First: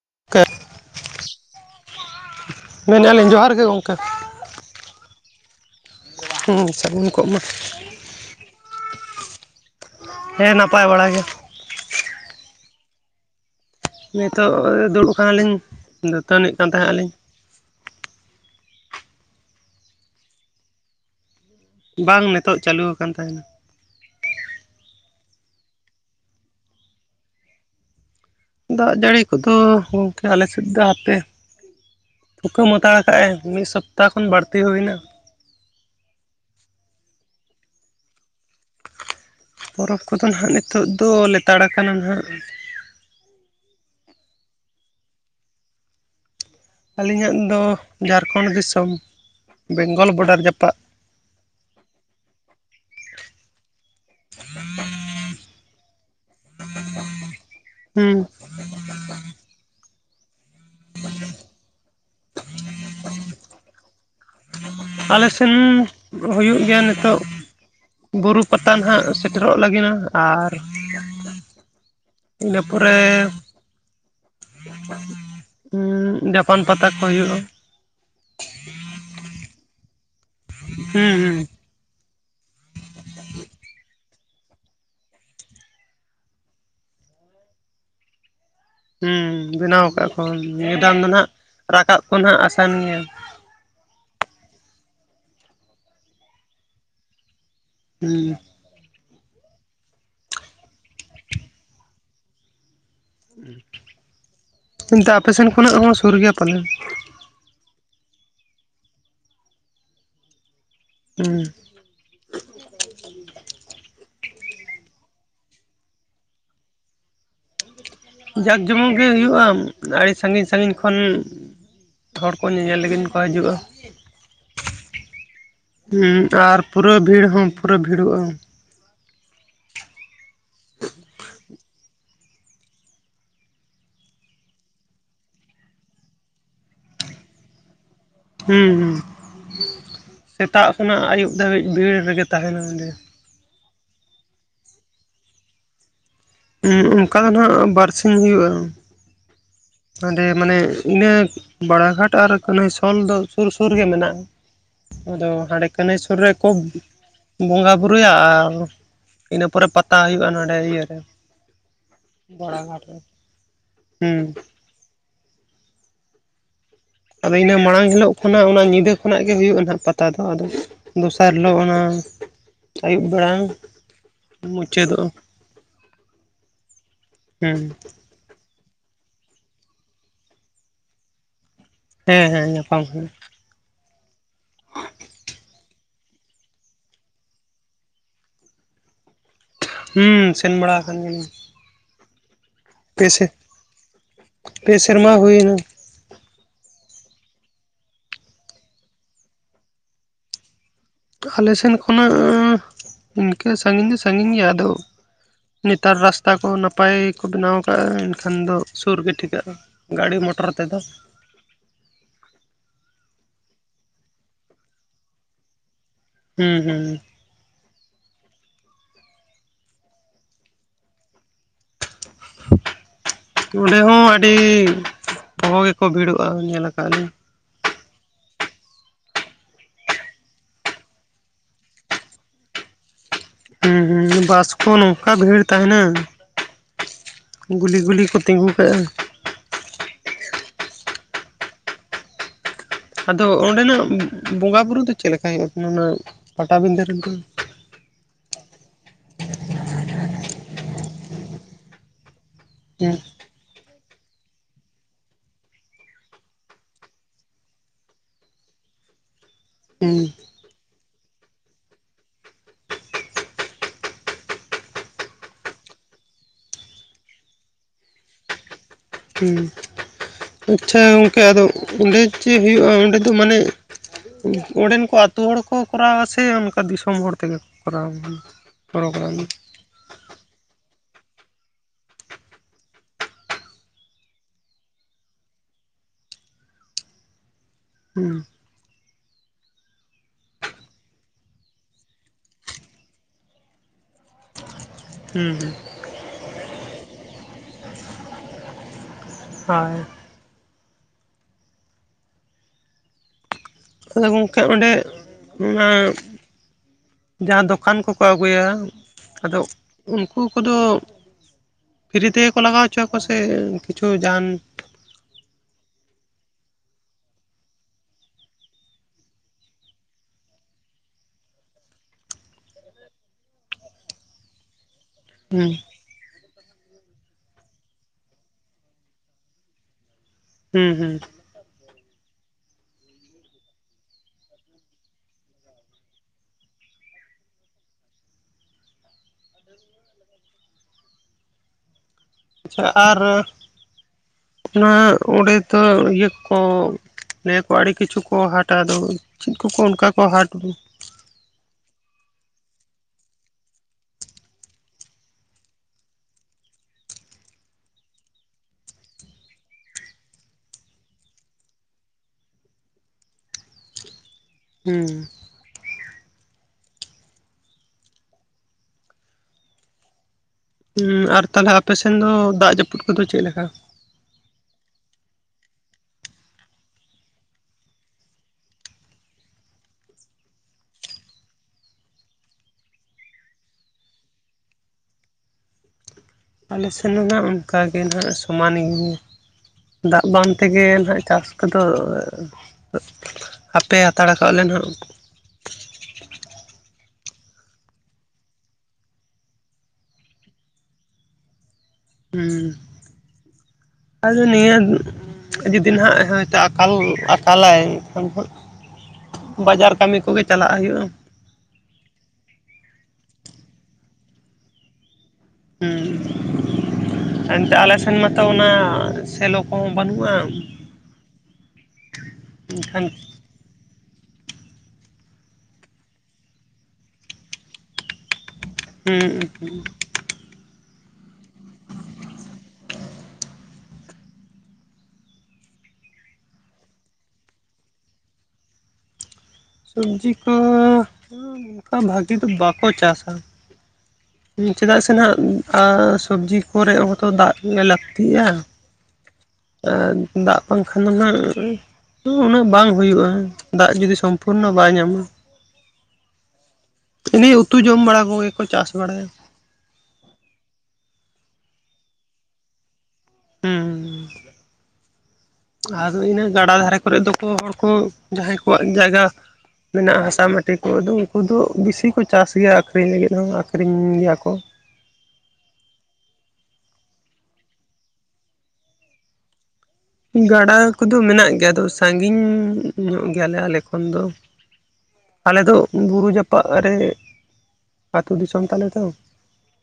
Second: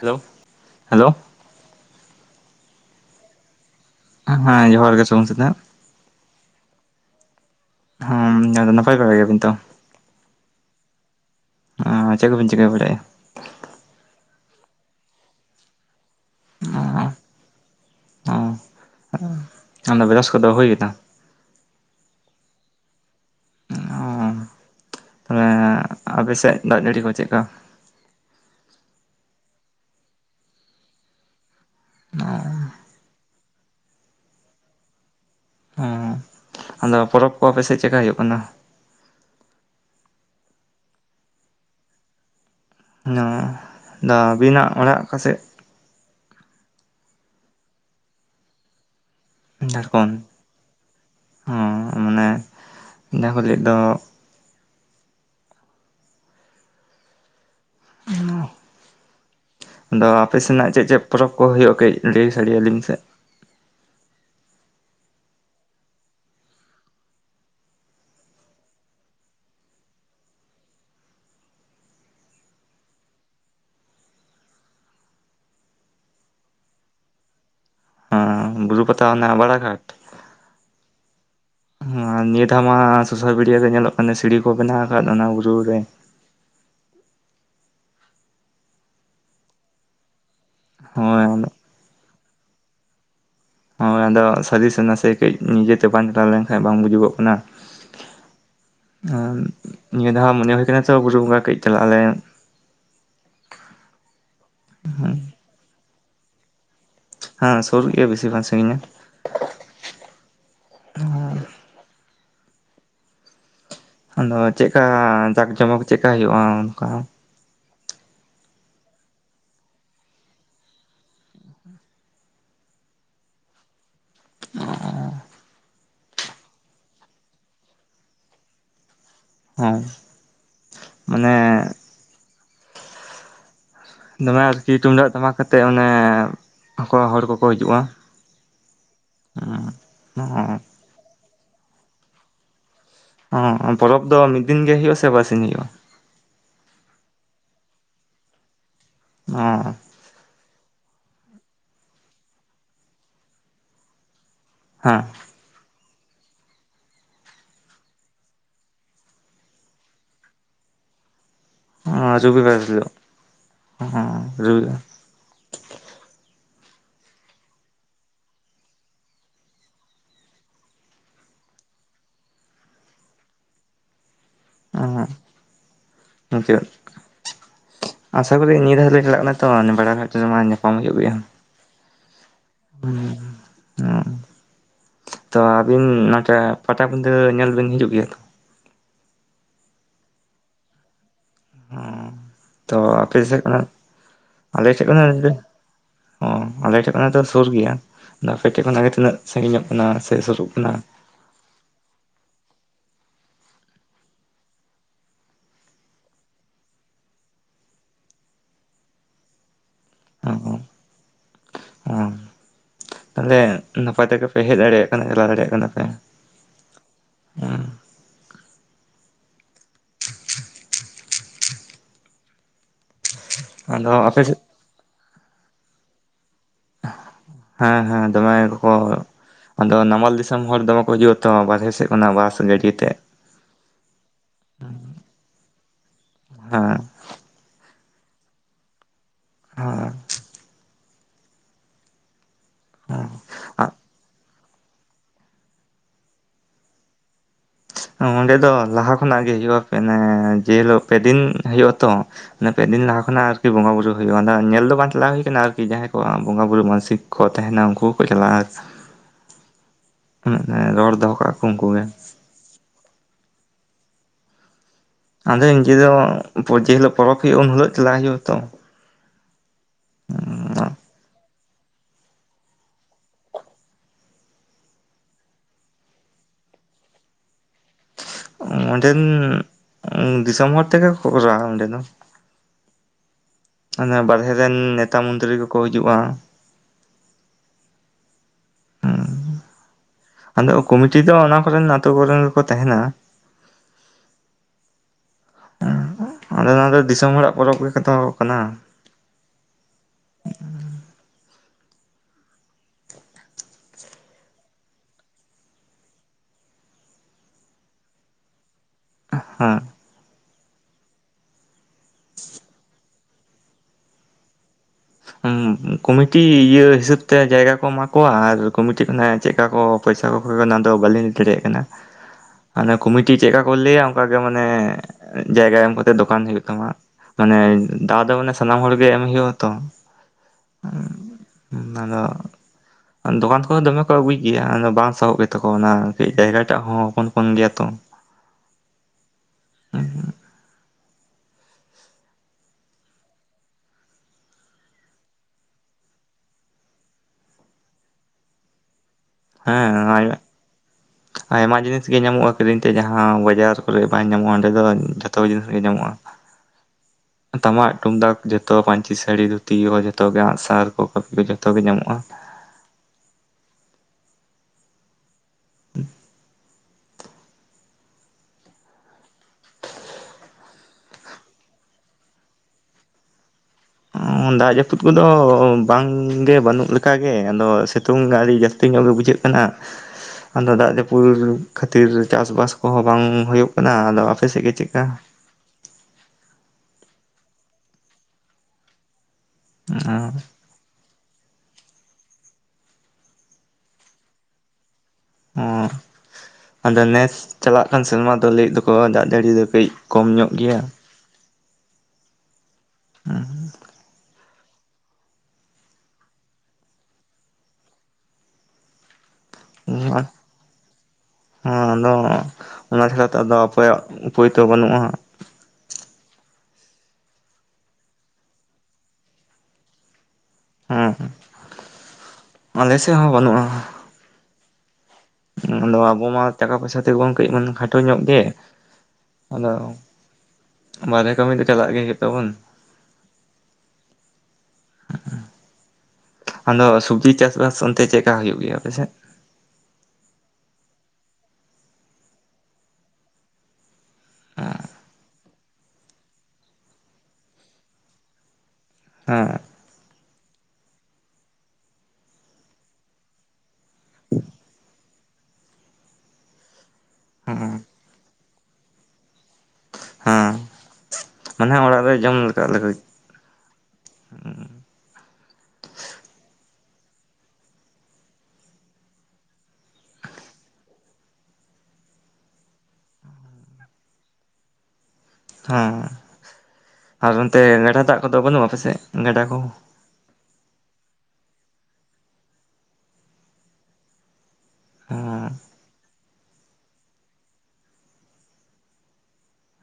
Hello ᱜᱚᱝᱠᱮ hello. ᱢᱮᱱᱮᱜ ᱟᱞᱤᱧ ᱡᱚᱦᱟᱨ ᱜᱮ ᱜᱚᱢᱠᱮ ᱦᱮᱸ ᱡᱚᱦᱟᱨ ᱜᱮ ᱥᱟᱹᱜᱩᱱ ᱥᱮᱛᱟᱜ᱾ ᱦᱩᱸ ᱥᱟᱹᱜᱩᱱ ᱠᱚᱜ-ᱢᱟ ᱦᱳᱢ ᱟᱫᱚ ᱱᱟᱯᱟᱭ ᱵᱟᱲᱟ ᱜᱮᱭᱟ ᱵᱤᱱ ᱛᱚ ᱦᱮᱸ ᱱᱟᱯᱟᱭ ᱵᱟᱲᱟ ᱜᱮ᱾ ᱟ ᱪᱮᱫ ᱠᱚᱵᱤᱱ ᱪᱤᱠᱟᱹ ᱵᱟᱲᱟᱭᱮᱜᱼᱟ? ᱱᱤᱛᱚᱜ ᱫᱩᱲᱩᱵ ᱠᱟᱱᱟᱞᱤᱧ ᱫᱟᱹᱛᱟᱹᱱᱤᱜ ᱠᱟᱱ ᱛᱟᱦᱮᱸᱜ ᱟᱹᱞᱤᱧ᱾ ᱚ ᱟᱫᱚ ᱵᱨᱟᱥ ᱠᱚᱫᱚ ᱦᱩᱭ ᱮᱱᱟ? ᱵᱟᱝ ᱱᱮᱛᱚᱜ ᱪᱟᱹᱞᱩᱣᱟᱠᱟᱱ ᱛᱟᱦᱮᱸᱱᱟ᱾ ᱚ ᱛᱟᱯᱚᱨᱮ ᱟᱯᱮᱥᱮᱫ ᱫᱟᱜ ᱡᱟᱹᱲᱤ ᱠᱚ ᱪᱮᱫᱠᱟ? ᱫᱟᱜ ᱡᱟᱹᱲᱤ ᱠᱚᱫᱚ ᱜᱚᱢᱠᱮ ᱟᱞᱮ ᱥᱮᱫ ᱫᱚ ᱦᱟᱯᱮᱼᱼ ᱛᱷᱩᱠᱟᱹᱢ ᱦᱟᱛᱟᱲ ᱠᱟᱜᱼᱮ ᱢᱤᱫ ᱥᱚᱯᱛᱟᱦᱚ ᱠᱷᱚᱱ ᱵᱟᱹᱲᱛᱤ ᱦᱩᱭᱮᱱᱟ᱾ ᱦᱮᱸ ᱟᱫᱚ ᱯᱚᱨᱚᱵᱽ ᱠᱚ ᱟᱯᱮᱥᱮᱫ ᱪᱮᱠᱟ ᱦᱳᱭᱳᱜ ᱠᱟᱱᱟ? ᱯᱚᱨᱚᱵᱽ ᱠᱚᱫᱚ ᱱᱟᱦᱟᱸᱜ ᱱᱤᱛᱚᱜ ᱫᱚ ᱞᱮᱛᱟᱲ ᱠᱟᱱᱟ ᱱᱟᱦᱟᱜ᱾ [unintelligible] ᱟᱹᱵᱤᱱᱟᱜ ᱚᱲᱟᱜ ᱚᱠᱟᱥᱮᱫ? ᱟᱹᱞᱤᱧᱟᱜ ᱫᱚ ᱡᱷᱟᱲᱠᱷᱚᱸᱰ ᱫᱤᱥᱚᱢ ᱵᱮᱝᱜᱚᱞ ᱵᱳᱰᱟᱨ ᱡᱟᱯᱟᱜ᱾ ᱳ ᱢᱟᱱᱮ ᱡᱟᱦᱟᱸ ᱠᱚ ᱞᱟᱹᱭᱮᱫ ᱫᱚᱼᱼ [unintelligible] ᱦᱩᱸ ᱟᱫᱚ ᱟᱯᱮ ᱥᱮᱱᱟᱜ ᱪᱮᱫ ᱪᱮᱫ ᱯᱚᱨᱚᱵᱽ ᱠᱚ ᱦᱩᱭᱩᱜᱼᱟ ᱠᱟᱹᱡ ᱞᱟᱹᱭ ᱥᱟᱲᱮᱭᱟᱹᱞᱤᱧ ᱢᱮᱥᱮᱫ? ᱟᱞᱮ ᱥᱮᱱ ᱦᱩᱭᱩᱜ ᱜᱮᱭᱟ ᱱᱤᱛᱚᱜᱼᱼ ᱵᱩᱨᱩ ᱯᱟᱛᱟ ᱱᱟᱦᱟᱜ ᱥᱮᱴᱮᱨᱚᱜ ᱞᱟᱹᱜᱤ ᱱᱟ ᱟᱨ ᱤᱱᱟᱹ ᱯᱚᱨᱮᱻ ᱩᱸ ᱡᱟᱯᱟᱱ ᱯᱟᱛᱟ ᱠᱚ ᱦᱳᱭᱳᱜᱼᱟ᱾ ᱵᱩᱨᱩ ᱯᱟᱛᱟ ᱚᱱᱟ ᱵᱟᱲᱟᱜᱷᱟᱴ? ᱦᱩᱸ ᱦᱩᱸ᱾ ᱱᱤᱭᱟᱹ ᱫᱷᱟᱣ ᱢᱟ ᱥᱳᱥᱟᱞ ᱢᱤᱰᱤᱭᱟ ᱨᱮ ᱧᱮᱞᱚᱜ ᱠᱟᱱᱟ ᱥᱤᱲᱤ ᱠᱚ ᱵᱮᱱᱟᱣ ᱟᱠᱟᱫ ᱚᱱᱟ ᱵᱩᱨᱩ ᱨᱮ᱾ ᱦᱮᱸ ᱵᱮᱱᱟᱣ ᱠᱟᱜᱼᱟ ᱠᱚ, ᱱᱤᱭᱟᱹ ᱫᱷᱟᱢ ᱫᱚ ᱦᱳᱭ ᱱᱟᱦᱟᱜ ᱨᱟᱠᱟᱵ ᱠᱚ ᱱᱟᱦᱟᱜ ᱟᱥᱟᱱ ᱜᱮᱭᱟ᱾ ᱦᱳᱭ ᱟᱫᱚ ᱥᱟᱹᱨᱤ ᱥᱮ ᱱᱟᱥᱮ ᱠᱟᱹᱡ ᱱᱤᱡᱮᱛᱮ ᱵᱟᱝ ᱪᱟᱞᱟᱣ ᱞᱮᱱᱠᱷᱟᱱ ᱵᱟᱝ ᱜᱩᱡᱩᱜᱚᱜ ᱠᱟᱱᱟ᱾ ᱦᱩᱸ᱾ ᱟᱨ ᱱᱤᱭᱟᱹ ᱫᱟᱦᱟᱣ ᱢᱚᱱᱮ ᱦᱩᱭ ᱠᱟᱱᱟ ᱛᱚ ᱵᱩᱨᱩ ᱵᱚᱸᱜᱟ ᱠᱟᱹᱡ ᱪᱟᱞᱟᱜ ᱟᱞᱮ᱾ ᱮᱱᱛᱮ ᱟᱯᱮ ᱥᱮᱱ ᱠᱷᱚᱱᱟᱜ ᱦᱚᱸ ᱥᱩᱨ ᱜᱮᱭᱟ ᱯᱟᱞᱮᱱ? ᱦᱮᱸ ᱥᱳᱨ ᱜᱮᱭᱟ ᱵᱤᱥᱤ ᱵᱟᱝ ᱥᱟᱹᱜᱤᱧᱟ᱾ ᱦᱩᱸ᱾ ᱟᱫᱚ ᱪᱮᱠᱠᱟ ᱡᱟᱠ ᱡᱚᱢᱚᱠ ᱪᱮᱠᱠᱟ ᱦᱩᱭᱩᱜᱼᱟ? ᱚᱱᱠᱟ ᱡᱟᱠ ᱡᱚᱢᱚᱠ ᱜᱮ ᱦᱩᱭᱩᱜᱼᱟ, ᱟᱹᱰᱤ ᱥᱟᱺᱜᱤᱧ ᱥᱟᱺᱜᱤᱧ ᱠᱷᱚᱱ ᱦᱚᱲ ᱠᱚ ᱧᱮᱧᱮᱞ ᱞᱟᱹᱜᱤᱱ ᱠᱚ ᱦᱤᱡᱩᱜᱼᱟ᱾ [unintelligible] ᱦᱩᱸ ᱟᱨ ᱯᱩᱨᱟᱹ ᱵᱷᱤᱲ ᱦᱚᱸ ᱯᱩᱨᱟᱹ ᱵᱷᱤᱲᱚᱜᱼᱟ᱾ ᱚᱸ ᱢᱟᱱᱮ ᱫᱚᱢᱮ ᱟᱨᱠᱤ ᱛᱩᱢᱫᱟᱹᱜ ᱴᱟᱢᱟᱠ ᱦᱟᱛᱮ ᱚᱱᱮ ᱠᱚ ᱦᱚᱲ ᱠᱚᱠᱚ ᱦᱤᱡᱩᱜᱼᱟ᱾ ᱦᱩᱸ ᱦᱩᱸ᱾ [unintelligible] ᱚᱱᱟ ᱟᱹᱭᱩᱵ ᱫᱷᱟᱹᱵᱤᱡ ᱵᱷᱤᱲ ᱨᱮᱜᱮ ᱛᱟᱦᱮᱱᱟ ᱚᱸᱰᱮ᱾ ᱚ ᱯᱚᱨᱚᱵᱽ ᱫᱚ ᱢᱤᱫ ᱫᱤᱱ ᱜᱮ ᱦᱩᱭᱩᱜᱼᱟ ᱥᱮ ᱵᱟᱹᱨᱥᱤᱧ ᱦᱩᱭᱩᱜᱼᱟ? [unintelligible] ᱚᱱᱠᱟ ᱫᱚ ᱱᱟᱦᱟᱜ ᱵᱟᱨᱥᱤᱧ ᱦᱩᱭᱩᱜᱼᱟ᱾ ᱚᱸ᱾ ᱦᱟᱸᱰᱮ ᱢᱟᱱᱮ ᱤᱱᱟᱹ ᱵᱟᱲᱟᱜᱷᱟᱴ ᱟᱨ ᱠᱟᱹᱱᱟᱹᱭᱥᱚᱞ ᱫᱚ ᱥᱩᱨ ᱥᱩᱨ ᱜᱮ ᱢᱮᱱᱟᱜᱼᱟ᱾ ᱦᱮᱸ᱾ ᱟᱫᱚ ᱦᱟᱸᱰᱮ ᱠᱟᱹᱱᱟᱹᱭ ᱥᱩᱨ ᱨᱮᱠᱚ ᱵᱚᱸᱜᱟ ᱵᱩᱨᱩᱭᱟ, ᱟᱨ ᱤᱱᱟᱹ ᱯᱚᱨᱮ ᱯᱟᱛᱟ ᱦᱩᱭᱩᱜᱼᱟ ᱱᱟᱰᱮ ᱤᱭᱟᱹ ᱨᱮ ᱨᱩᱵᱤᱠᱟᱨ ᱦᱩᱞᱳᱜ ᱟᱸ ᱦᱩᱸ ᱨᱩᱵᱤ [unintelligible] ᱟᱫᱚ ᱤᱱᱟᱹ ᱢᱟᱲᱟᱝ ᱦᱤᱞᱳᱜ ᱠᱷᱚᱱᱟᱜ ᱚᱱᱟ ᱧᱤᱫᱟᱹ ᱠᱷᱚᱱᱟᱜ ᱜᱮ ᱦᱩᱭᱩᱜᱼᱟ ᱱᱟᱦᱟᱜ ᱯᱟᱛᱟ ᱫᱚ ᱟᱫᱚ᱾ ᱫᱚᱥᱟᱨ ᱦᱤᱞᱳᱜ ᱚᱱᱟ ᱟᱹᱭᱩᱵ ᱵᱮᱲᱟ᱾ ᱢᱩᱪᱟᱹᱫᱚᱜᱼᱟ ᱦᱮᱸ [unintelligible] ᱟᱥᱟ ᱠᱩᱨᱤ ᱱᱤᱭᱟᱹ ᱫᱷᱟᱣ ᱞᱮ ᱪᱟᱞᱟᱜ ᱠᱟᱱᱟ ᱛᱚ ᱵᱟᱲᱟᱜᱦᱟᱴ ᱨᱮ ᱢᱟ ᱧᱟᱯᱟᱢ ᱦᱩᱭᱩᱜ ᱜᱮᱭᱟ᱾ ᱦᱮᱸ ᱦᱮᱸ ᱧᱟᱯᱟᱢ ᱦᱩᱭ ᱚᱸ ᱛᱚ ᱟᱹᱵᱤᱱ ᱱᱚᱛᱮ ᱯᱟᱴᱟᱵᱤᱸᱫᱟᱹ ᱧᱮᱞ ᱵᱤᱱ ᱦᱤᱡᱩᱜ ᱜᱮᱭᱟ ᱛᱚ? ᱦᱩᱸ ᱥᱮᱱ ᱵᱟᱲᱟ ᱟᱠᱟᱱ ᱜᱮᱭᱟ. ᱞᱤᱧ᱾ ᱚ ᱛᱚ ᱟᱯᱮ ᱥᱮᱫ ᱠᱷᱚᱱᱟᱜ, ᱟᱞᱮ ᱯᱮ ᱥᱮᱫ ᱠᱷᱚᱱᱟᱜ ᱥᱮᱨᱢᱟ [unintelligible] ᱦᱩᱭᱱᱟ ᱚ ᱟᱞᱮ ᱮᱴᱷᱮᱡ ᱠᱷᱚᱱᱟᱜ ᱫᱚ ᱥᱩᱨ ᱜᱤᱭᱟ᱾ ᱟᱫᱚ ᱟᱯᱮ ᱴᱷᱮᱡ ᱠᱷᱚᱱᱟᱜ ᱜᱮ ᱛᱤᱱᱟᱹᱜ ᱥᱟᱺᱜᱤᱱᱚᱜ ᱠᱟᱱᱟ ᱥᱮ ᱥᱩᱨᱩᱜ ᱠᱟᱱᱟ? ᱟᱞᱮ ᱥᱮᱱ ᱠᱷᱚᱱᱟᱜᱻ ᱤᱱᱠᱟᱹ ᱥᱟᱺᱜᱤᱧ ᱫᱚ ᱥᱟᱺᱜᱤᱧ ᱜᱮᱭᱟ ᱟᱫᱚ ᱱᱮᱛᱟᱨ ᱨᱟᱥᱛᱟ ᱠᱚ ᱱᱟᱯᱟᱭ ᱠᱚ ᱵᱮᱱᱟᱣ ᱟᱠᱟᱜᱼᱟ ᱮᱱᱠᱷᱟᱱ ᱫᱚ ᱥᱩᱨ ᱜᱮ ᱴᱷᱤᱠᱟᱹᱜᱼᱟ᱾ ᱜᱟᱹᱰᱤ ᱢᱚᱴᱚᱨ ᱛᱮ ᱫᱚ᱾ ᱛᱟᱦᱚᱞᱮ ᱱᱟᱯᱟᱭ ᱛᱮᱜᱮ ᱯᱮ ᱦᱮᱡ ᱫᱟᱲᱮᱭᱟᱜ ᱠᱟᱱᱟ, ᱪᱟᱞᱟᱣ ᱫᱟᱲᱮᱭᱟᱜ ᱠᱟᱱᱟ ᱯᱮ᱾ ᱦᱩᱸ ᱦᱩᱸ᱾ ᱦᱮᱸ᱾ [unintelligible] ᱚᱸᱰᱮ ᱟᱫᱚ ᱦᱚᱸ ᱟᱯᱮ ᱥᱮᱫ ᱟᱹᱰᱤ ᱯᱚᱦᱚ ᱜᱮ ᱠᱚ ᱵᱷᱤᱲᱚᱜᱼᱟ ᱧᱮᱞ ᱟᱠᱟᱜ-ᱟ ᱞᱤᱞ᱾ ᱦᱮᱸ ᱦᱮᱸ ᱫᱚᱢᱮ ᱜᱮ ᱠᱚ ᱟᱫᱚ ᱱᱟᱢᱟᱞ ᱫᱤᱥᱚᱢ ᱦᱚᱲ ᱫᱚᱢᱮ ᱠᱚ ᱦᱤᱡᱩᱜᱼᱟ ᱛᱚ ᱵᱟᱨᱦᱮ ᱥᱮᱫ ᱠᱷᱱᱟᱜ ᱵᱟᱥ ᱜᱟᱹᱰᱤ ᱛᱮ᱾ ᱦᱩᱸ ᱦᱩᱸ, ᱵᱟᱥ ᱠᱚ ᱱᱚᱝᱠᱟ ᱵᱷᱤᱲ ᱛᱟᱦᱮᱱᱟ ᱾ ᱦᱮᱸ ᱾ ᱜᱩᱞᱤ ᱜᱩᱞᱤ ᱠᱚ ᱛᱤᱸᱜᱩ ᱠᱟᱜᱼᱟ ᱾ ᱦᱮᱸ ᱟᱫᱚ ᱚᱸᱰᱮᱱᱟᱜ ᱵᱚᱸᱜᱟ ᱵᱩᱨᱩ ᱫᱚ ᱪᱮᱫ ᱞᱮᱠᱟ ᱦᱩᱭᱩᱜ ᱱᱟᱦᱟᱸᱜ ᱚᱱᱟ ᱯᱟᱴᱟᱵᱤᱸᱫᱟᱹ ᱨᱮ ᱫᱚ? ᱚᱸᱰᱮ ᱫᱚ ᱞᱟᱦᱟ ᱠᱷᱚᱱᱟᱜ ᱜᱮ ᱦᱩᱭᱩᱜᱼᱟ ᱯᱮᱱᱮ, ᱡᱮ ᱦᱤᱞᱳᱜ ᱯᱮ ᱫᱤᱱ ᱦᱩᱭᱩᱜ-ᱟ ᱛᱚ ᱾ ᱚᱱᱟ ᱯᱮ ᱫᱤᱱ ᱦᱩᱸ ᱞᱟᱦᱟ ᱠᱷᱚᱱᱟᱜ ᱟᱨ ᱠᱤ ᱵᱚᱸᱜᱟ ᱵᱩᱨᱩ ᱦᱩᱭᱩᱜᱼᱟ ᱧᱮᱞ ᱫᱚ ᱵᱟᱝ ᱪᱟᱞᱟᱣ ᱦᱩᱭ ᱟᱠᱟᱱᱟ ᱟᱨᱠᱤ ᱡᱟᱦᱟᱸᱭ ᱠᱚ ᱵᱚᱸᱜᱟ ᱵᱩᱨᱩ ᱢᱟᱱᱥᱤᱠ ᱠᱚ ᱛᱟᱦᱮᱱᱟ ᱩᱱᱠᱩ ᱦᱚᱸᱠᱚ ᱪᱟᱞᱟᱜᱼᱟ ᱟᱨ ᱦᱩᱸ ᱾ [unintelligible] ᱨᱚᱲ ᱫᱚᱦᱚ ᱠᱟᱜ-ᱟ ᱠᱚ ᱩᱱᱠᱩ ᱜᱮ ᱾ ᱟᱫᱚ ᱱᱤᱡᱮ ᱫᱚ ᱯᱚ... ᱡᱮ ᱦᱤᱞᱚᱜ ᱯᱚᱨᱚᱵᱽ ᱦᱩᱭᱩᱜᱼᱟ ᱩᱱ ᱦᱤᱞᱚᱜ ᱪᱟᱞᱟᱜ ᱦᱩᱭᱩᱜᱼᱟ ᱛᱚ ᱾ ᱦᱮᱸ, ᱟᱪᱪᱷᱟ ᱜᱚᱝᱠᱮ ᱾ ᱟᱫᱚ ᱚᱸᱰᱮ ᱪᱮᱫ ᱦᱩᱭᱩᱜᱼᱟ ᱚᱸᱰᱮ ᱫᱚ ᱢᱟᱱᱮ? ᱚᱸᱰᱮᱱ ᱠᱚ ᱟᱹᱛᱩ ᱦᱚᱲ ᱠᱚ ᱠᱚᱨᱟᱣᱟ ᱥᱮ ᱚᱱᱠᱟ ᱫᱤᱥᱚᱢ ᱦᱚᱲ ᱛᱮᱜᱮ ᱠᱚ ᱠᱚᱨᱟᱣᱟ ᱢᱟ? ᱚᱸᱰᱮᱱ ᱫᱤᱥᱚᱢ ᱦᱚᱲ ᱛᱮᱜᱮ ᱠᱚᱨᱟᱣᱟ ᱚᱸᱰᱮ ᱫᱚ ᱾ ᱚᱱᱮ ᱵᱟᱨᱦᱮ ᱨᱮᱱ ᱱᱮᱛᱟ ᱢᱱᱛᱨᱤ ᱠᱚᱠᱚ ᱦᱤᱡᱩᱜᱼᱟ ᱾ ᱦᱩᱸ ᱟᱫᱚ ᱠᱚᱢᱤᱴᱤ ᱫᱚ ᱚᱱᱟ ᱠᱚᱨᱮᱱ ᱟ. ᱛᱩ ᱠᱚᱨᱮᱱ ᱜᱮᱠᱚ ᱛᱟᱦᱮᱱᱟ ᱾ ᱦᱩᱸ ᱦᱩᱸ ᱾ ᱟᱫᱚ ᱱᱚᱣᱟ ᱫᱚ ᱫᱤᱥᱚᱢ ᱦᱚᱲᱟᱜ ᱯᱚᱨᱚᱵᱽ ᱜᱮ ᱠᱟᱛᱟᱣ ᱠᱟᱱᱟ ᱾ ᱦᱳᱭ ᱾ ᱟᱫᱚ ᱜᱚᱝᱠᱮ ᱚᱸᱰᱮ ᱚᱱᱟ ᱡᱟᱦᱟᱸ ᱫᱚᱠᱟᱱ ᱠᱚᱠᱚ ᱟᱹᱜᱩᱭᱟ ᱟᱫᱚ ᱩᱱᱠᱩ ᱠᱚᱫᱚ ᱯᱷᱤᱨᱤ ᱛᱮᱜᱮ ᱠᱚ ᱞᱟᱜᱟᱣ ᱚᱪᱚ ᱟᱠᱚ ᱥᱮ ᱠᱤᱪᱷᱩ ᱡᱟᱱ ᱩᱸᱻ ᱠᱚᱢᱤᱴᱤ ᱤᱭᱟᱹ ᱦᱤᱥᱟᱹᱵ ᱛᱮ ᱡᱟᱭᱜᱟ ᱠᱚ ᱮᱢᱟ ᱠᱚᱣᱟ ᱟᱨ ᱠᱚᱢᱤᱴᱤ ᱠᱷᱚᱱᱟᱜ ᱪᱮᱫᱠᱟ ᱠᱚ ᱯᱚᱭᱥᱟᱹ ᱠᱚ ᱠᱷᱚᱡ ᱚᱱᱟ ᱫᱚ ᱵᱟᱹᱞᱤᱧ ᱞᱟᱹᱭ ᱫᱟᱲᱮᱭᱟᱜ ᱠᱟᱱᱟ ᱾ ᱢᱟᱱᱮ ᱠᱚᱢᱤᱴᱤ ᱪᱮᱫ ᱞᱮᱠᱟ ᱠᱚ ᱞᱟᱹᱭᱟ ᱚᱱᱠᱟ ᱜᱮ ᱢᱟᱱᱮ ᱦᱩᱸ ᱡᱟᱭᱜᱟ ᱮᱢ ᱠᱟᱛᱮ ᱫᱚᱠᱟᱱ ᱦᱩᱭᱩᱜ ᱛᱟᱢᱟ ᱢᱟᱱᱮ ᱫᱟᱣ ᱫᱚ ᱢᱟᱱᱮ ᱥᱟᱱᱟᱢ ᱦᱚᱲ ᱜᱮ ᱮᱢ ᱦᱩᱭᱩᱜᱼᱟ ᱛᱚ ᱾ ᱦᱩᱸ ᱦᱩᱸ ᱾ ᱚᱱᱟᱫᱚ ᱾ ᱫᱚᱠᱟᱱ ᱠᱚᱦᱚᱸ ᱫᱚᱢᱮ ᱠᱚ ᱟᱹᱜᱩᱭ ᱜᱮᱭᱟ ᱟᱫᱚ ᱵᱟᱝ ᱥᱟᱦᱚᱵ ᱜᱮ ᱛᱟᱠᱳᱣᱟ ᱚᱱᱟ ᱠᱟᱹᱡ ᱡᱟᱭᱜᱟ ᱴᱟᱜ ᱦᱚᱸ ᱦᱚᱯᱚᱱ ᱦᱚᱯᱚᱱ ᱜᱮᱭᱟ ᱛᱚ ᱾ [unintelligible] ᱟᱪᱪᱷᱟ ᱟᱨ ᱚᱱᱟ ᱚᱸᱰᱮ ᱫᱚ ᱤᱭᱟᱹ ᱠᱚ ᱱᱤᱭᱟᱹ ᱠᱚ ᱟᱹᱰᱤ ᱠᱤᱪᱷᱩ ᱠᱚ ᱦᱟᱴ-ᱟ ᱟᱫᱚ ᱪᱮᱫ ᱠᱚᱠᱚ ᱦᱮᱸ ᱚᱱᱠᱟ ᱠᱚ ᱦᱟᱴ ᱦᱩᱸ [unintelligible] ᱟᱭᱢᱟ ᱡᱤᱱᱤᱥ ᱜᱮ ᱧᱟᱢᱚᱜᱼᱟ ᱠᱤᱨᱤᱧ ᱛᱮ ᱡᱟᱦᱟᱸ ᱵᱟᱡᱟᱨ ᱠᱚᱨᱮ ᱵᱟᱝ ᱧᱟᱢᱚᱜᱼᱟ ᱚᱸᱰᱮ ᱫᱚ ᱡᱷᱚᱛᱚ ᱡᱤᱱᱤᱥ ᱜᱮ ᱧᱟᱢᱚᱜᱼᱟ ᱾ [inaudible] ᱛᱟᱢᱟᱜ, ᱴᱩᱢᱫᱟᱜ ᱡᱚᱛᱚ ᱯᱟᱹᱧᱪᱤ ᱥᱟᱹᱲᱤ, ᱫᱷᱩᱛᱤ ᱠᱚ ᱡᱚᱛᱚ ᱜᱮ ᱟᱸᱜᱥᱟᱨ ᱠᱚ ᱠᱟᱹᱯᱤ ᱠᱚ ᱡᱚᱛᱚᱜ ᱜᱮ ᱧᱟᱢᱚᱜᱼᱟ ᱾ ᱦᱩᱸ ᱾ ᱛ [inaudible] ᱦᱩᱸ, ᱟᱨ ᱛᱟᱞᱦᱮ ᱟᱯᱮ ᱥᱮᱱ ᱫᱚ ᱫᱟᱜ ᱡᱟᱹᱯᱩᱫ ᱠᱚᱫᱚ ᱪᱮᱫ ᱞᱮᱠᱟ? ᱫᱟᱜ ᱡᱟᱹᱯᱩᱫ ᱠᱚᱫᱚ ᱵᱟᱝᱜᱮ ᱵᱟᱹᱱᱩᱜ ᱞᱮᱠᱟᱜ ᱜᱮ, ᱟᱫᱚ ᱥᱤᱛᱩᱝ ᱟᱹᱰᱤ ᱡᱟᱹᱥᱛᱤ ᱧᱚᱜ ᱜᱮ ᱵᱩᱡᱷᱟᱹᱜ ᱠᱟᱱᱟ ᱟᱫᱚ ᱫᱟᱜ ᱡᱟᱹᱯᱩᱫ ᱠᱷᱟᱹᱛᱤᱨ ᱪᱟᱥᱼᱵᱟᱥ ᱠᱚᱦᱚᱸ ᱵᱟᱝ ᱦᱩᱭᱩᱜ ᱠᱟᱱᱟ ᱾ ᱟᱫᱚ ᱟᱯᱮ ᱥᱮᱫ ᱜᱮ ᱪᱮᱫᱞᱮᱠᱟ.? ᱟᱞᱮ ᱥᱮᱱ ᱫᱚ ᱚᱱᱠᱟ ᱜᱮ ᱱᱟᱦᱜ ᱥᱚᱢᱟᱱ ᱜᱮ ᱫᱟᱜ ᱵᱟᱝ ᱛᱮᱜᱮ ᱱᱟᱦᱜ ᱪᱟᱥ ᱠᱚᱫᱚ ᱦᱟᱯᱮ ᱦᱟᱛᱟᱲ ᱠᱟᱜᱞᱮ ᱱᱟᱦᱜ ᱚᱸ ᱾ ᱟᱫᱚ ᱱᱮᱥ ᱪᱟᱞᱟᱜ ᱠᱟᱱ ᱥᱮᱨᱢᱟ ᱫᱚ ᱞᱟᱹᱭ ᱫᱚᱠᱚ ᱫᱟᱜ ᱡᱟᱹᱲᱤ ᱫᱚ ᱠᱟᱹᱡ ᱠᱚᱢ ᱧᱚᱜ ᱜᱮᱭᱟ ᱾ ᱦᱩᱸ᱾ ᱦᱩᱸ ᱦᱩᱸ ᱾ ᱟᱫᱚ ᱱᱤᱭᱟᱹ ᱡᱩᱫᱤ ᱱᱟᱦᱜ ᱦᱚᱭᱛᱳ ᱟᱠᱟᱞ ᱟᱠᱟᱞᱟᱭ ᱮᱱᱠᱷᱟᱱ ᱵᱟᱡᱟᱨ ᱠᱟᱹᱢᱤ ᱠᱚᱜᱮ ᱪᱟᱞᱟᱜ ᱦᱩᱭᱩᱜᱼᱟ ᱦᱩᱸᱱᱩᱸ ᱚᱱᱟ ᱪᱷᱟᱲᱟᱛᱚ ᱟᱫᱚ ᱚᱠᱚᱭᱟᱜ ᱩᱯᱟᱹᱭ ᱛᱚ ᱵᱟᱹᱱᱩᱜᱼᱟ ᱦᱩᱸ ᱮᱱᱛᱮ ᱟᱞᱮ ᱥᱮᱱ ᱢᱟᱛᱚ ᱚᱱᱟ ᱥᱮᱞᱚ ᱠᱚᱦᱚᱸ ᱵᱟᱹᱱᱩᱜᱼᱟ ᱦᱩᱸ ᱮᱱᱠᱷᱟᱱ ᱟᱞᱮᱥᱮᱜ ᱦᱚᱸ ᱵᱟᱹᱱᱩᱜᱼᱟ ᱟᱫᱚ ᱟᱵᱚᱢ ᱢᱟ ᱴᱟᱠᱟ ᱯᱚᱭᱥᱟ ᱛᱮᱜᱮᱵᱚᱱ ᱠᱟᱹᱡ ᱵᱚᱱ ᱠᱷᱟᱴᱚ ᱧᱚᱜ ᱜᱮ ᱦᱩᱸ ᱟᱫᱚ ᱵᱟᱨᱦᱮ ᱠᱟᱹᱢᱤ ᱫᱚ ᱪᱟᱞᱟᱜ ᱜᱮ ᱦᱩᱭᱩᱜ ᱛᱟᱵᱚᱱᱩ ᱟᱫᱚ ᱥᱩᱵᱡᱤ ᱪᱟᱥᱵᱟᱥ ᱚᱱᱛᱮ ᱪᱮᱫᱠᱟ ᱦᱩᱭᱩᱜ ᱜᱮᱭᱟ ᱟᱯᱮᱥᱫ? ᱥᱚᱵᱡᱤ ᱠᱚ ᱠᱟ ᱵᱷᱟᱹᱜᱤ ᱫᱚ ᱵᱟᱠᱚ ᱪᱟᱥᱟ ᱪᱮᱫᱟᱜ ᱥᱮ ᱱᱟᱜ ᱥᱚᱵᱡᱤ ᱠᱚᱨᱮᱜ ᱦᱚᱸ ᱫᱟᱜ ᱞᱟᱹᱠᱛᱤᱜᱼᱟ ᱦᱮᱸ ᱟᱨ ᱫᱟᱜ ᱵᱟᱝᱠᱷᱟᱱ ᱫᱚ ᱱᱦᱟᱜ ᱩᱱᱟᱹᱜ ᱵᱟᱝ ᱦᱩᱭᱩᱜᱼᱟ ᱫᱟᱜ ᱡᱩᱫᱤ ᱥᱚᱢᱯᱩᱨᱱᱚ ᱵᱟᱭ ᱧᱟᱢᱟ ᱩᱱᱤᱭ ᱩᱛᱩ ᱦᱮᱸ ᱡᱚᱢ ᱵᱟᱲᱟ ᱠᱚᱜᱮ ᱠᱚ ᱪᱟᱥ ᱵᱟᱲᱟᱭᱟ ᱦᱮᱸ ᱢᱟᱱᱦᱮ ᱚᱲᱟᱜ ᱨᱮ ᱡᱚᱢ ᱞᱮᱠᱟᱜ ᱞᱮ ᱜᱮ ᱦᱩᱸ ᱦᱮᱸ ᱟᱨ ᱤᱱᱟᱹ ᱜᱟᱰᱟ ᱫᱷᱟᱨᱮ ᱠᱚᱨᱮ ᱫᱚᱠᱚ ᱦᱚᱲ ᱠᱚ ᱡᱟᱦᱟᱸᱭ ᱠᱚᱣᱟᱜ ᱡᱟᱭᱜᱟ ᱢᱮᱱᱟᱜᱼᱟ ᱦᱟᱥᱟ ᱢᱟᱹᱴᱤ ᱠᱚ ᱟᱫᱚ ᱩᱱᱠᱩ ᱫᱚ ᱵᱤᱥᱤ ᱠᱚ ᱪᱟᱥ ᱜᱮᱭᱟ ᱟᱠᱷᱨᱤᱧ ᱞᱟᱹᱜᱤᱫ ᱦᱚᱸ ᱟᱠᱷᱨᱤᱧ ᱜᱮᱭᱟ ᱠᱚ ᱦᱮᱸ ᱟᱨ ᱚᱱᱛᱮ ᱜᱟᱰᱟ ᱫᱟᱜ ᱠᱚᱫᱚ ᱵᱟᱹᱱᱩᱜᱼᱟ ᱟᱯᱮᱥᱮᱫ? ᱜᱟᱰᱟ ᱠᱚ ᱜᱟᱰᱟ ᱠᱚᱫᱚ ᱢᱮᱱᱟᱜ ᱜᱮᱭᱟ ᱟᱫᱚ ᱥᱟᱺᱜᱤᱧ ᱧᱚᱜ ᱜᱮᱭᱟᱞᱮ ᱟᱞᱮ ᱠᱷᱚᱱ ᱫᱚ ᱦᱮᱸ ᱟᱞᱮ ᱫᱚ ᱵᱩᱨᱩ ᱡᱟᱯᱟᱜ ᱨᱮ ᱟᱹᱛᱩᱳ ᱫᱤᱥᱚᱢ ᱛᱟᱞᱮ ᱛᱚ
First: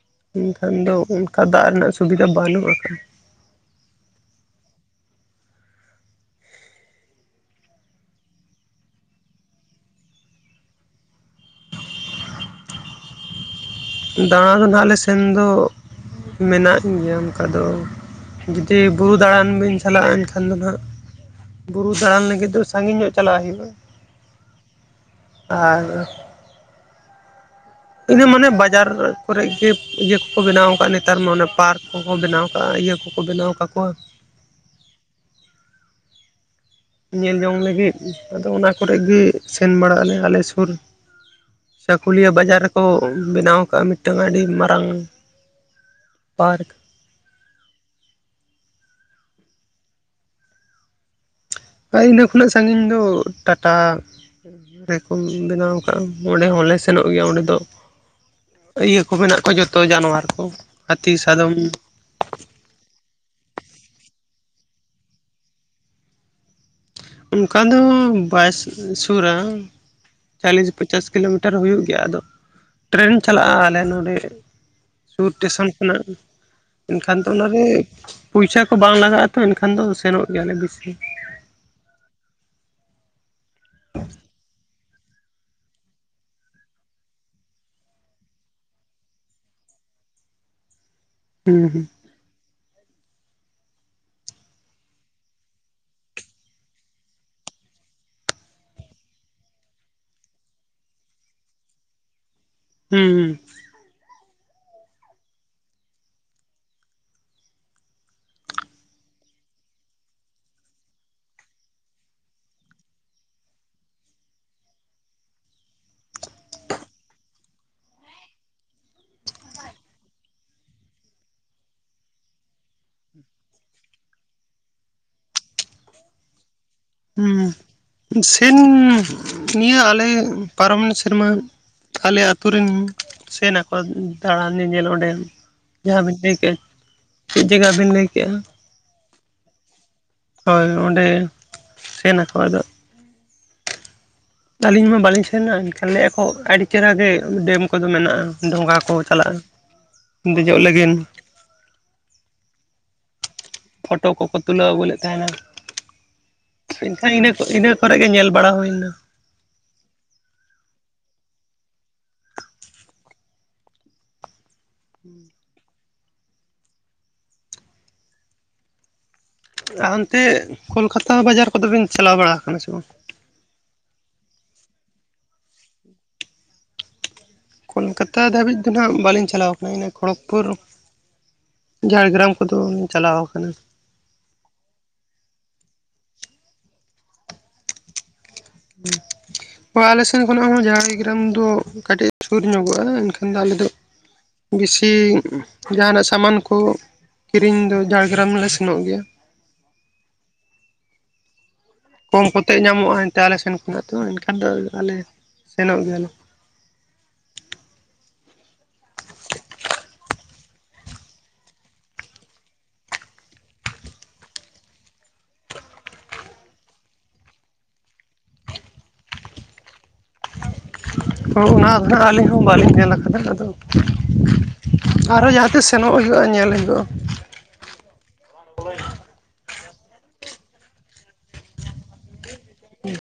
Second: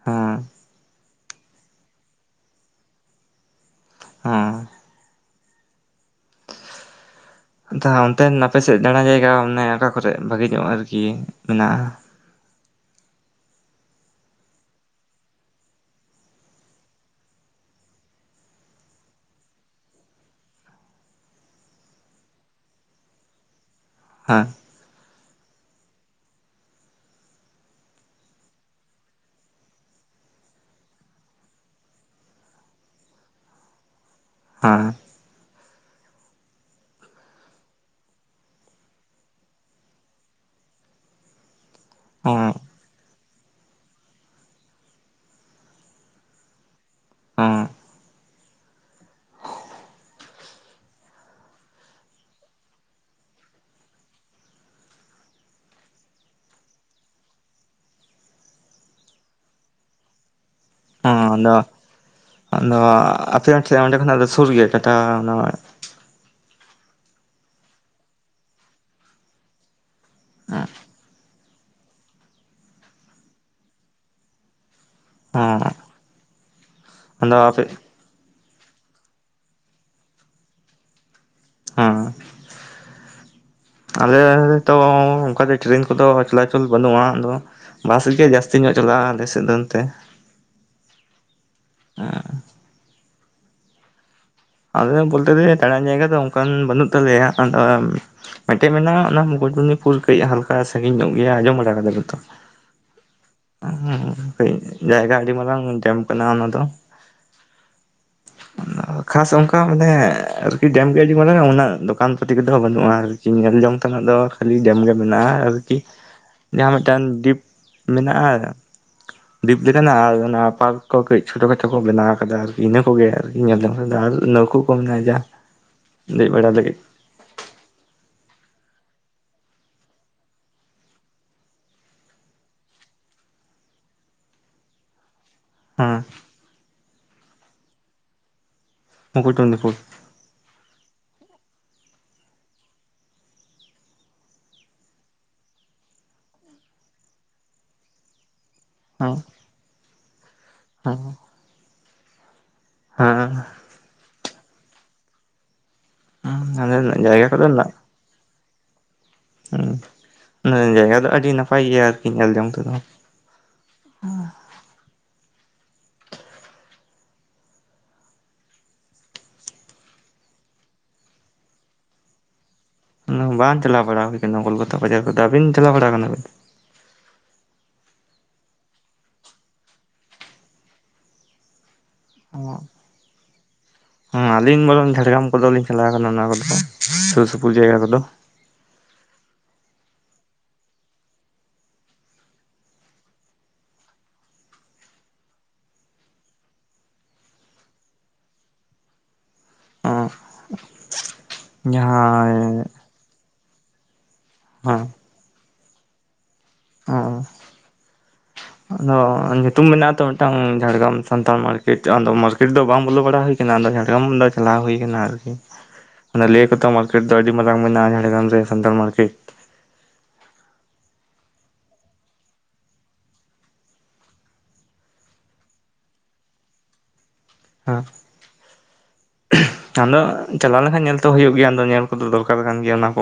ᱦᱮᱸ ᱮᱱᱠᱷᱟᱱ ᱫᱚ ᱚᱱᱠᱟ ᱫᱟᱜ ᱨᱮᱱᱟᱜ ᱥᱩᱵᱤᱫᱷᱟ ᱵᱟᱹᱱᱩᱜ ᱠᱟᱜ-ᱟ ᱦᱟᱸ ᱟᱦ ᱚᱱᱛᱮ ᱟᱯᱮᱥᱮᱫ ᱫᱟᱬᱟ ᱡᱟᱭᱜᱟ ᱟᱱᱮ ᱚᱠᱟ ᱠᱚᱨᱮ ᱵᱷᱟᱹᱜᱤ ᱧᱚᱜ ᱟᱨᱠᱤ ᱢᱮᱱᱟᱜᱼᱟ ᱫᱟᱬᱟ ᱨᱮᱫᱚ ᱟᱞᱮ ᱥᱮᱱ ᱫᱚ ᱢᱮᱱᱟᱜ ᱜᱮᱭᱟ ᱚᱱᱠᱟ ᱫᱚ ᱡᱩᱫᱤ ᱵᱩᱨᱩ ᱫᱟᱬᱟᱱ ᱵᱤᱱ ᱪᱟᱞᱟᱜᱼᱟ ᱮᱱᱠᱷᱟᱱ ᱫᱚ ᱫᱟᱬᱟᱱ ᱞᱟᱹᱜᱤᱫ ᱫᱚ ᱥᱟᱺᱜᱤᱧ ᱧᱚᱜ ᱪᱟᱞᱟᱜ ᱦᱩᱭᱩᱜᱼᱟ ᱦᱟᱸ ᱟᱪᱷᱟ ᱤᱱᱟᱹ ᱢᱟᱱᱮ ᱵᱟᱡᱟᱨ ᱠᱚᱨᱮ ᱜᱮ ᱤᱭᱟᱹ ᱠᱚᱠᱚ ᱵᱮᱱᱟᱣ ᱟᱠᱟᱟᱜᱼᱟ ᱱᱮᱛᱟᱨ ᱢᱟ ᱮ ᱯᱟᱨᱠ ᱠᱚᱠᱚ ᱵᱮᱱᱟᱣ ᱠᱟᱜᱼᱟ ᱤᱭᱟᱹ ᱠᱚ ᱠᱚ ᱵᱮᱱᱟᱣ ᱠᱟᱜᱠᱚᱣᱟ ᱦᱮᱸ ᱧᱮᱞ ᱡᱚᱝ ᱞᱟᱹᱜᱤᱫ ᱟᱫᱚ ᱚᱱᱟ ᱠᱚᱨᱮ ᱜᱮ ᱥᱮᱱ ᱵᱟᱲᱟᱜ ᱟᱞᱮ ᱟᱞᱮ ᱥᱳᱨ ᱪᱟᱠᱩᱞᱤᱭᱟᱹ ᱚ ᱵᱟᱡᱟᱨ ᱠᱚ ᱵᱮᱱᱟᱣ ᱠᱟᱜᱼᱟ ᱢᱤᱫᱴᱟᱝ ᱟᱹᱰᱤ ᱢᱟᱨᱟᱝ ᱯᱟᱨᱠ ᱦᱮᱸ ᱚᱠᱟ ᱤᱱᱟᱹ ᱠᱷᱚᱱᱟᱜ ᱥᱟᱺᱜᱤᱧ ᱫᱚ ᱴᱟᱴᱟ ᱾ ᱨᱮ ᱠᱚᱢ ᱵᱮᱱᱟᱣ ᱠᱟᱜᱼᱟ ᱚᱸᱰᱮ ᱦᱚᱸᱞᱮ ᱥᱮᱱᱚᱜ ᱜᱮᱭᱟ ᱚᱸᱰᱮ ᱫᱚ᱾ ᱤᱭᱟᱹ ᱠᱚ ᱢᱮᱱᱟᱜ ᱠᱚᱣᱟ ᱡᱚᱛᱚ ᱡᱟᱱᱣᱟᱨ ᱠᱚ ᱦᱟᱹᱛᱤ ᱦᱮᱸ ᱥᱟᱫᱚᱢ᱾ ᱟᱫᱚ ᱟᱫᱚ ᱟᱯᱮᱭᱟᱜ ᱠᱷᱤ ᱚᱸᱰᱮ ᱠᱷᱚᱱᱟᱜ ᱫᱚ ᱥᱩᱨ ᱜᱮᱭᱟ ᱴᱟᱴᱟ ᱚᱱᱟ? ᱚᱱᱠᱟ ᱫᱚ ᱵᱟᱭ ᱥᱩᱨᱟ ᱪᱟᱞᱤᱥ ᱯᱟᱪᱟᱥ ᱠᱤᱞᱳᱢᱤᱴᱟᱨ᱾ ᱥᱮᱴᱮᱨ ᱦᱩᱭᱩᱜ ᱜᱮᱭᱟ ᱟᱫᱚ ᱴᱨᱮᱱ ᱪᱟᱞᱟᱜᱼᱟ ᱟᱞᱮ ᱱᱚᱱᱰᱮ᱾ ᱥᱩᱨ ᱴᱮᱥᱚᱱ ᱠᱷᱚᱱᱟᱜ ᱮᱱᱠᱷᱟᱱ ᱫᱚ ᱦᱮᱸ ᱟᱫᱚ ᱟᱯᱮ ᱚᱱᱟᱨᱮ ᱾ ᱯᱩᱭᱥᱟ ᱠᱚ ᱵᱟᱝ ᱞᱟᱜᱟᱜᱼᱟ ᱛᱚ ᱮᱱᱠᱷᱟᱱ ᱫᱚ ᱥᱮᱱᱚᱜ ᱜᱮᱭᱟᱞᱮ ᱵᱮᱥᱤ ᱾ ᱦᱮᱸ ᱟᱞᱮ ᱛᱚᱸ ᱚᱱᱠᱟ ᱴᱨᱮᱱ ᱠᱚᱫᱚ ᱪᱚᱞᱟᱪᱚᱞ ᱵᱟᱹᱱᱩᱜᱼᱟ ᱟᱫᱚ ᱵᱟᱥ ᱜᱮ ᱡᱟᱹᱥᱛᱤ ᱧᱚᱜ ᱪᱟᱞᱟᱜᱼᱟ ᱟᱞᱮ ᱥᱮᱫ ᱫᱚ ᱱᱚᱛᱮ᱾ [unintelligible] ᱦᱩᱸ ᱦᱩᱸ ᱟᱸᱻ ᱟᱸᱻ ᱟᱞᱮᱫᱚ ᱵᱚᱞᱛᱮ ᱫᱚ ᱫᱟᱲᱟᱱ ᱡᱟᱭᱜᱟ ᱫᱚ ᱚᱱᱠᱟᱱ ᱵᱟᱹᱱᱩᱜ ᱛᱟᱞᱮᱭᱟ ᱾ ᱢᱮᱫᱴᱮᱱ ᱢᱮᱱᱟᱜᱼᱟ ᱚᱱᱟ ᱢᱩᱠᱩᱴᱢᱚᱱᱤᱯᱩᱨ ᱠᱟᱹᱡ ᱦᱟᱞᱠᱟ ᱥᱟᱺᱜᱤᱧ ᱧᱚᱜ ᱜᱮᱭᱟ ᱟᱸᱡᱚᱢ ᱵᱟᱲᱟ ᱠᱟᱫᱟ ᱯᱮᱛᱚ ᱦᱩᱸᱻ ᱦᱩᱸᱻ ᱡᱟᱭᱜᱟ ᱟᱰᱤ ᱢᱟᱨᱟᱝ ᱡᱟᱢ ᱠᱟᱱᱟ ᱚᱱᱟ ᱫᱚ᱾ ᱚᱱᱟ [inaudible] ᱠᱷᱟᱥ ᱚᱝᱠᱟ ᱢᱟᱱᱮ ᱟᱨᱠᱤ ᱰᱮᱢ ᱜᱮ ᱟᱹᱰᱤ ᱢᱟᱨᱟᱝᱟ ᱚᱱᱟ ᱫᱚᱠᱟᱱ ᱯᱟᱹᱛᱤ ᱠᱚᱫᱚ ᱵᱟᱹᱱᱩᱜᱼᱟ ᱟᱨ ᱧᱮᱞ ᱡᱚᱝ ᱛᱮᱱᱟᱜ ᱫᱚ ᱠᱷᱟᱹᱞᱤ ᱰᱮᱢ ᱜᱮ ᱢᱮᱱᱟᱜᱼᱟ ᱟᱨᱠᱤ᱾ ᱡᱟᱦᱟᱸ ᱢᱤᱫᱴᱟᱝ ᱰᱤᱯ ᱢᱮᱱᱟᱜᱼᱟ᱾ ᱫᱤᱯ ᱞᱮᱠᱟᱱᱟ ᱟᱨ ᱚᱱᱟ ᱯᱟᱨᱠ ᱠᱚ ᱠᱟᱹᱡ ᱪᱷᱳᱴᱳ ᱠᱷᱟᱴᱳ ᱠᱚ ᱵᱮᱱᱟᱣ ᱠᱟᱫᱟ ᱟᱨᱠᱤ ᱤᱱᱟᱹ ᱠᱚᱜᱮ ᱟᱨᱠᱤ ᱧᱮᱞ ᱫᱚ᱾ ᱟᱨ ᱱᱟᱹᱣᱠᱟᱹ ᱠᱚ ᱢᱮᱱᱟᱜᱼᱟ ᱡᱟ ᱫᱮᱡ ᱵᱟᱲᱟ ᱞᱟᱹᱜᱤᱫ᱾ ᱦᱩᱸ ᱥᱮᱱ ᱱᱤᱭᱟᱹ ᱟᱞᱮ ᱯᱟᱨᱚᱢᱮᱱ ᱥᱮᱨᱢᱟ᱾ ᱟᱞᱮ ᱟᱛᱩ ᱨᱤᱱ ᱥᱮᱱ ᱟᱠᱚ ᱫᱟᱬᱟᱱ ᱧᱮᱧᱮᱞ ᱚᱱᱰᱮ᱾ ᱦᱮᱸ ᱡᱟᱸᱦᱟᱸ ᱵᱤᱱ ᱞᱟᱹᱭ ᱠᱮᱜᱼᱟ ᱪᱮᱫ ᱡᱟᱭᱜᱟ ᱵᱤᱱ ᱞᱟᱹᱭᱠᱮᱜᱼᱟ? ᱢᱩᱠᱩᱴᱢᱚᱱᱤᱯᱩᱨ᱾ ᱦᱳᱭ ᱚᱸᱰᱮ ᱥᱮᱱ ᱟᱠᱚ ᱟᱫᱚ᱾ ᱟᱹᱞᱤᱧ ᱢᱟ ᱵᱟᱞᱤᱧ ᱥᱮᱱᱟ ᱮᱱᱠᱷᱟᱱ ᱞᱟᱹᱭᱮᱜᱼᱟ ᱠᱚ ᱟᱹᱰᱤ ᱪᱮᱦᱮᱨᱟᱜᱮ ᱰᱮᱢ ᱠᱚᱫᱚ ᱢᱮᱱᱟᱜᱼᱟ ᱰᱷᱚᱸᱜᱟ ᱠᱚ ᱦᱮᱸ ᱪᱟᱞᱟᱜᱼᱟ ᱫᱮᱡᱚᱜ ᱞᱟᱹᱜᱤᱱ᱾ ᱦᱮᱸᱻ ᱯᱷᱚᱴᱚ ᱠᱚᱠᱚ ᱛᱩᱞᱟᱹᱣ ᱟᱜᱩ ᱞᱮᱫ ᱛᱟᱦᱮᱱᱟ ᱦᱮᱸ ᱚᱸᱰᱮ ᱱᱟᱜ ᱮᱱᱠᱷᱟᱱ ᱡᱟᱭᱜᱟ ᱤᱱᱟᱹ ᱠᱚ ᱠᱚᱫᱚ ᱤᱱᱟᱹ ᱱᱟᱜ ᱠᱚᱨᱮᱜ ᱜᱮ ᱧᱮᱞ ᱵᱟᱲᱟ ᱦᱳᱭ ᱱᱟ᱾ ᱦᱩᱸ ᱡᱟᱭᱜᱟ ᱫᱚ ᱟᱰᱤ ᱱᱟᱯᱟᱭ ᱜᱮᱭᱟ ᱟᱨᱠᱤ ᱧᱮᱞ ᱡᱚᱝ ᱛᱮᱫᱚ᱾ ᱦᱩᱸ [unintelligible] ᱟ ᱦᱟᱱᱛᱮ ᱠᱳᱞᱠᱟᱛᱟ ᱵᱟᱡᱟᱨ ᱠᱚᱫᱚᱵᱮᱱ ᱪᱟᱞᱟᱣ ᱵᱟᱲᱟᱣ ᱠᱟᱱᱟ ᱥᱮ ᱵᱟᱝ? ᱚᱱᱟ ᱵᱟᱝ ᱪᱟᱞᱟᱣ ᱵᱟᱲᱟ ᱦᱩᱭ ᱠᱟᱱᱟ ᱠᱳᱞᱠᱟᱛᱟ ᱵᱟᱡᱟᱨ ᱠᱚᱫᱚ ᱟᱵᱤᱱ ᱪᱟᱞᱟᱣ ᱵᱟᱲᱟᱣ ᱠᱟᱱᱟᱵᱤᱱ? ᱠᱳᱞᱠᱟᱛᱟ ᱫᱷᱟᱹᱵᱤᱡ ᱫᱚ ᱱᱟᱦᱟᱜ ᱵᱟᱞᱤᱧ ᱪᱟᱞᱟᱣ ᱠᱟᱱᱟ ᱤᱱᱟᱹ ᱠᱷᱚᱲᱚᱠᱽᱯᱩᱨ᱾ ᱡᱷᱟᱲᱮᱜᱮᱨᱟᱢ ᱠᱚᱫᱚᱧ ᱪᱟᱞᱟᱣ ᱠᱟᱱᱟ᱾ ᱦᱩᱸ ᱟᱞᱤᱧ ᱵᱚᱨᱚᱝ ᱡᱷᱟᱲᱜᱮᱨᱟᱢ ᱠᱚᱫᱚᱞᱤᱧ ᱪᱟᱞᱟᱣ ᱠᱟᱱᱟ ᱚᱱᱟ ᱠᱚᱫᱚ ᱥᱩᱨ ᱥᱩᱯᱩᱨ ᱡᱟᱭᱜᱟ ᱠᱚᱫᱚ᱾ ᱦᱮᱸ [unintelligible] ᱛᱚ ᱟᱞᱮᱥᱮᱱ ᱠᱷᱚᱱᱟᱜ ᱦᱚᱸ ᱡᱷᱟᱲᱜᱮᱨᱟᱢ ᱫᱚ ᱠᱟᱴᱤᱡ ᱥᱩᱨ ᱧᱚᱜᱚᱜᱼᱟ ᱮᱱᱠᱷᱟᱱ ᱫᱚ ᱟᱞᱮ ᱫᱚ᱾ ᱵᱮᱥᱤ ᱡᱟᱦᱟᱱᱟᱜ ᱥᱟᱢᱟᱱ ᱠᱚ᱾ ᱠᱤᱨᱤᱧ ᱫᱚ ᱡᱷᱟᱲᱮᱜᱮᱨᱟᱢ ᱞᱮ ᱥᱮᱱᱚᱜ ᱜᱮᱭᱟ᱾ ᱠᱚᱢ ᱠᱚᱛᱮ ᱡᱟᱦᱟᱸᱭ ᱧᱟᱢᱚᱜᱼᱟ ᱮᱱᱛᱮ ᱟᱞᱮ ᱥᱮᱱ ᱠᱷᱚᱱᱟᱜ ᱛᱚ ᱮᱱᱠᱷᱟᱱ ᱫᱚ ᱦᱮᱸ ᱟᱞᱮ ᱥᱮᱱᱚᱜ ᱜᱮᱭᱟᱞᱮ᱾ ᱚᱸᱻ ᱟᱫᱚ ᱧᱩᱛᱩᱢ ᱢᱮᱱᱟᱜᱼᱟ ᱛᱚ ᱢᱤᱫᱴᱟᱝ ᱡᱷᱟᱲᱮᱜᱮᱨᱟᱢ ᱥᱟᱱᱛᱟᱲ ᱢᱟᱨᱠᱮᱴ ᱟᱫᱚ ᱢᱟᱨᱠᱮᱴ ᱫᱚ ᱵᱟᱝ ᱵᱚᱞᱚ ᱵᱟᱲᱟ ᱦᱩᱭ ᱟᱫᱚ ᱡᱷᱟᱲᱮᱜᱮᱨᱟᱢ ᱫᱚ ᱪᱟᱞᱟᱣ ᱦᱩᱭ ᱟᱠᱟᱱᱟ ᱟᱨᱠᱤ ᱾ ᱚᱱᱟ ᱞᱟᱹᱭ ᱟ ᱠᱚᱛᱚ ᱢᱟᱨᱠᱮᱴ ᱫᱚ ᱟᱰᱤ ᱢᱟᱨᱟᱝ ᱢᱮᱱᱟᱜᱼᱟ ᱡᱷᱟᱲᱮᱜᱮᱨᱟᱢ ᱨᱮ ᱥᱟᱱᱛᱟᱲ ᱢᱟᱨᱠᱮᱴ᱾ ᱳ ᱚᱱᱟ ᱫᱚ ᱦᱟᱸᱜ ᱟᱹᱞᱤᱧ ᱦᱚᱸ ᱵᱟᱹᱞᱤᱧ ᱧᱮᱞ ᱠᱟᱫᱟ ᱟᱸᱫᱚ᱾ ᱟᱨᱚ ᱡᱟᱸᱦᱟᱸ ᱛᱤᱥ ᱥᱮᱱᱚᱜ ᱦᱩᱭᱩᱜᱼᱟ ᱧᱮᱞ ᱦᱩᱭᱩᱜᱼᱟ᱾ ᱦᱩᱸ ᱟᱫᱚ ᱪᱟᱞᱟᱣ ᱞᱮᱱᱠᱷᱟᱱ ᱧᱮᱞᱛᱚ ᱦᱩᱭᱩᱜ ᱜᱮᱭᱟ ᱟᱫᱚ ᱧᱮᱞ ᱠᱚᱫᱚ ᱫᱚᱨᱠᱟᱨ ᱠᱟᱱ ᱜᱮᱭᱟ ᱚᱱᱟ ᱠᱚ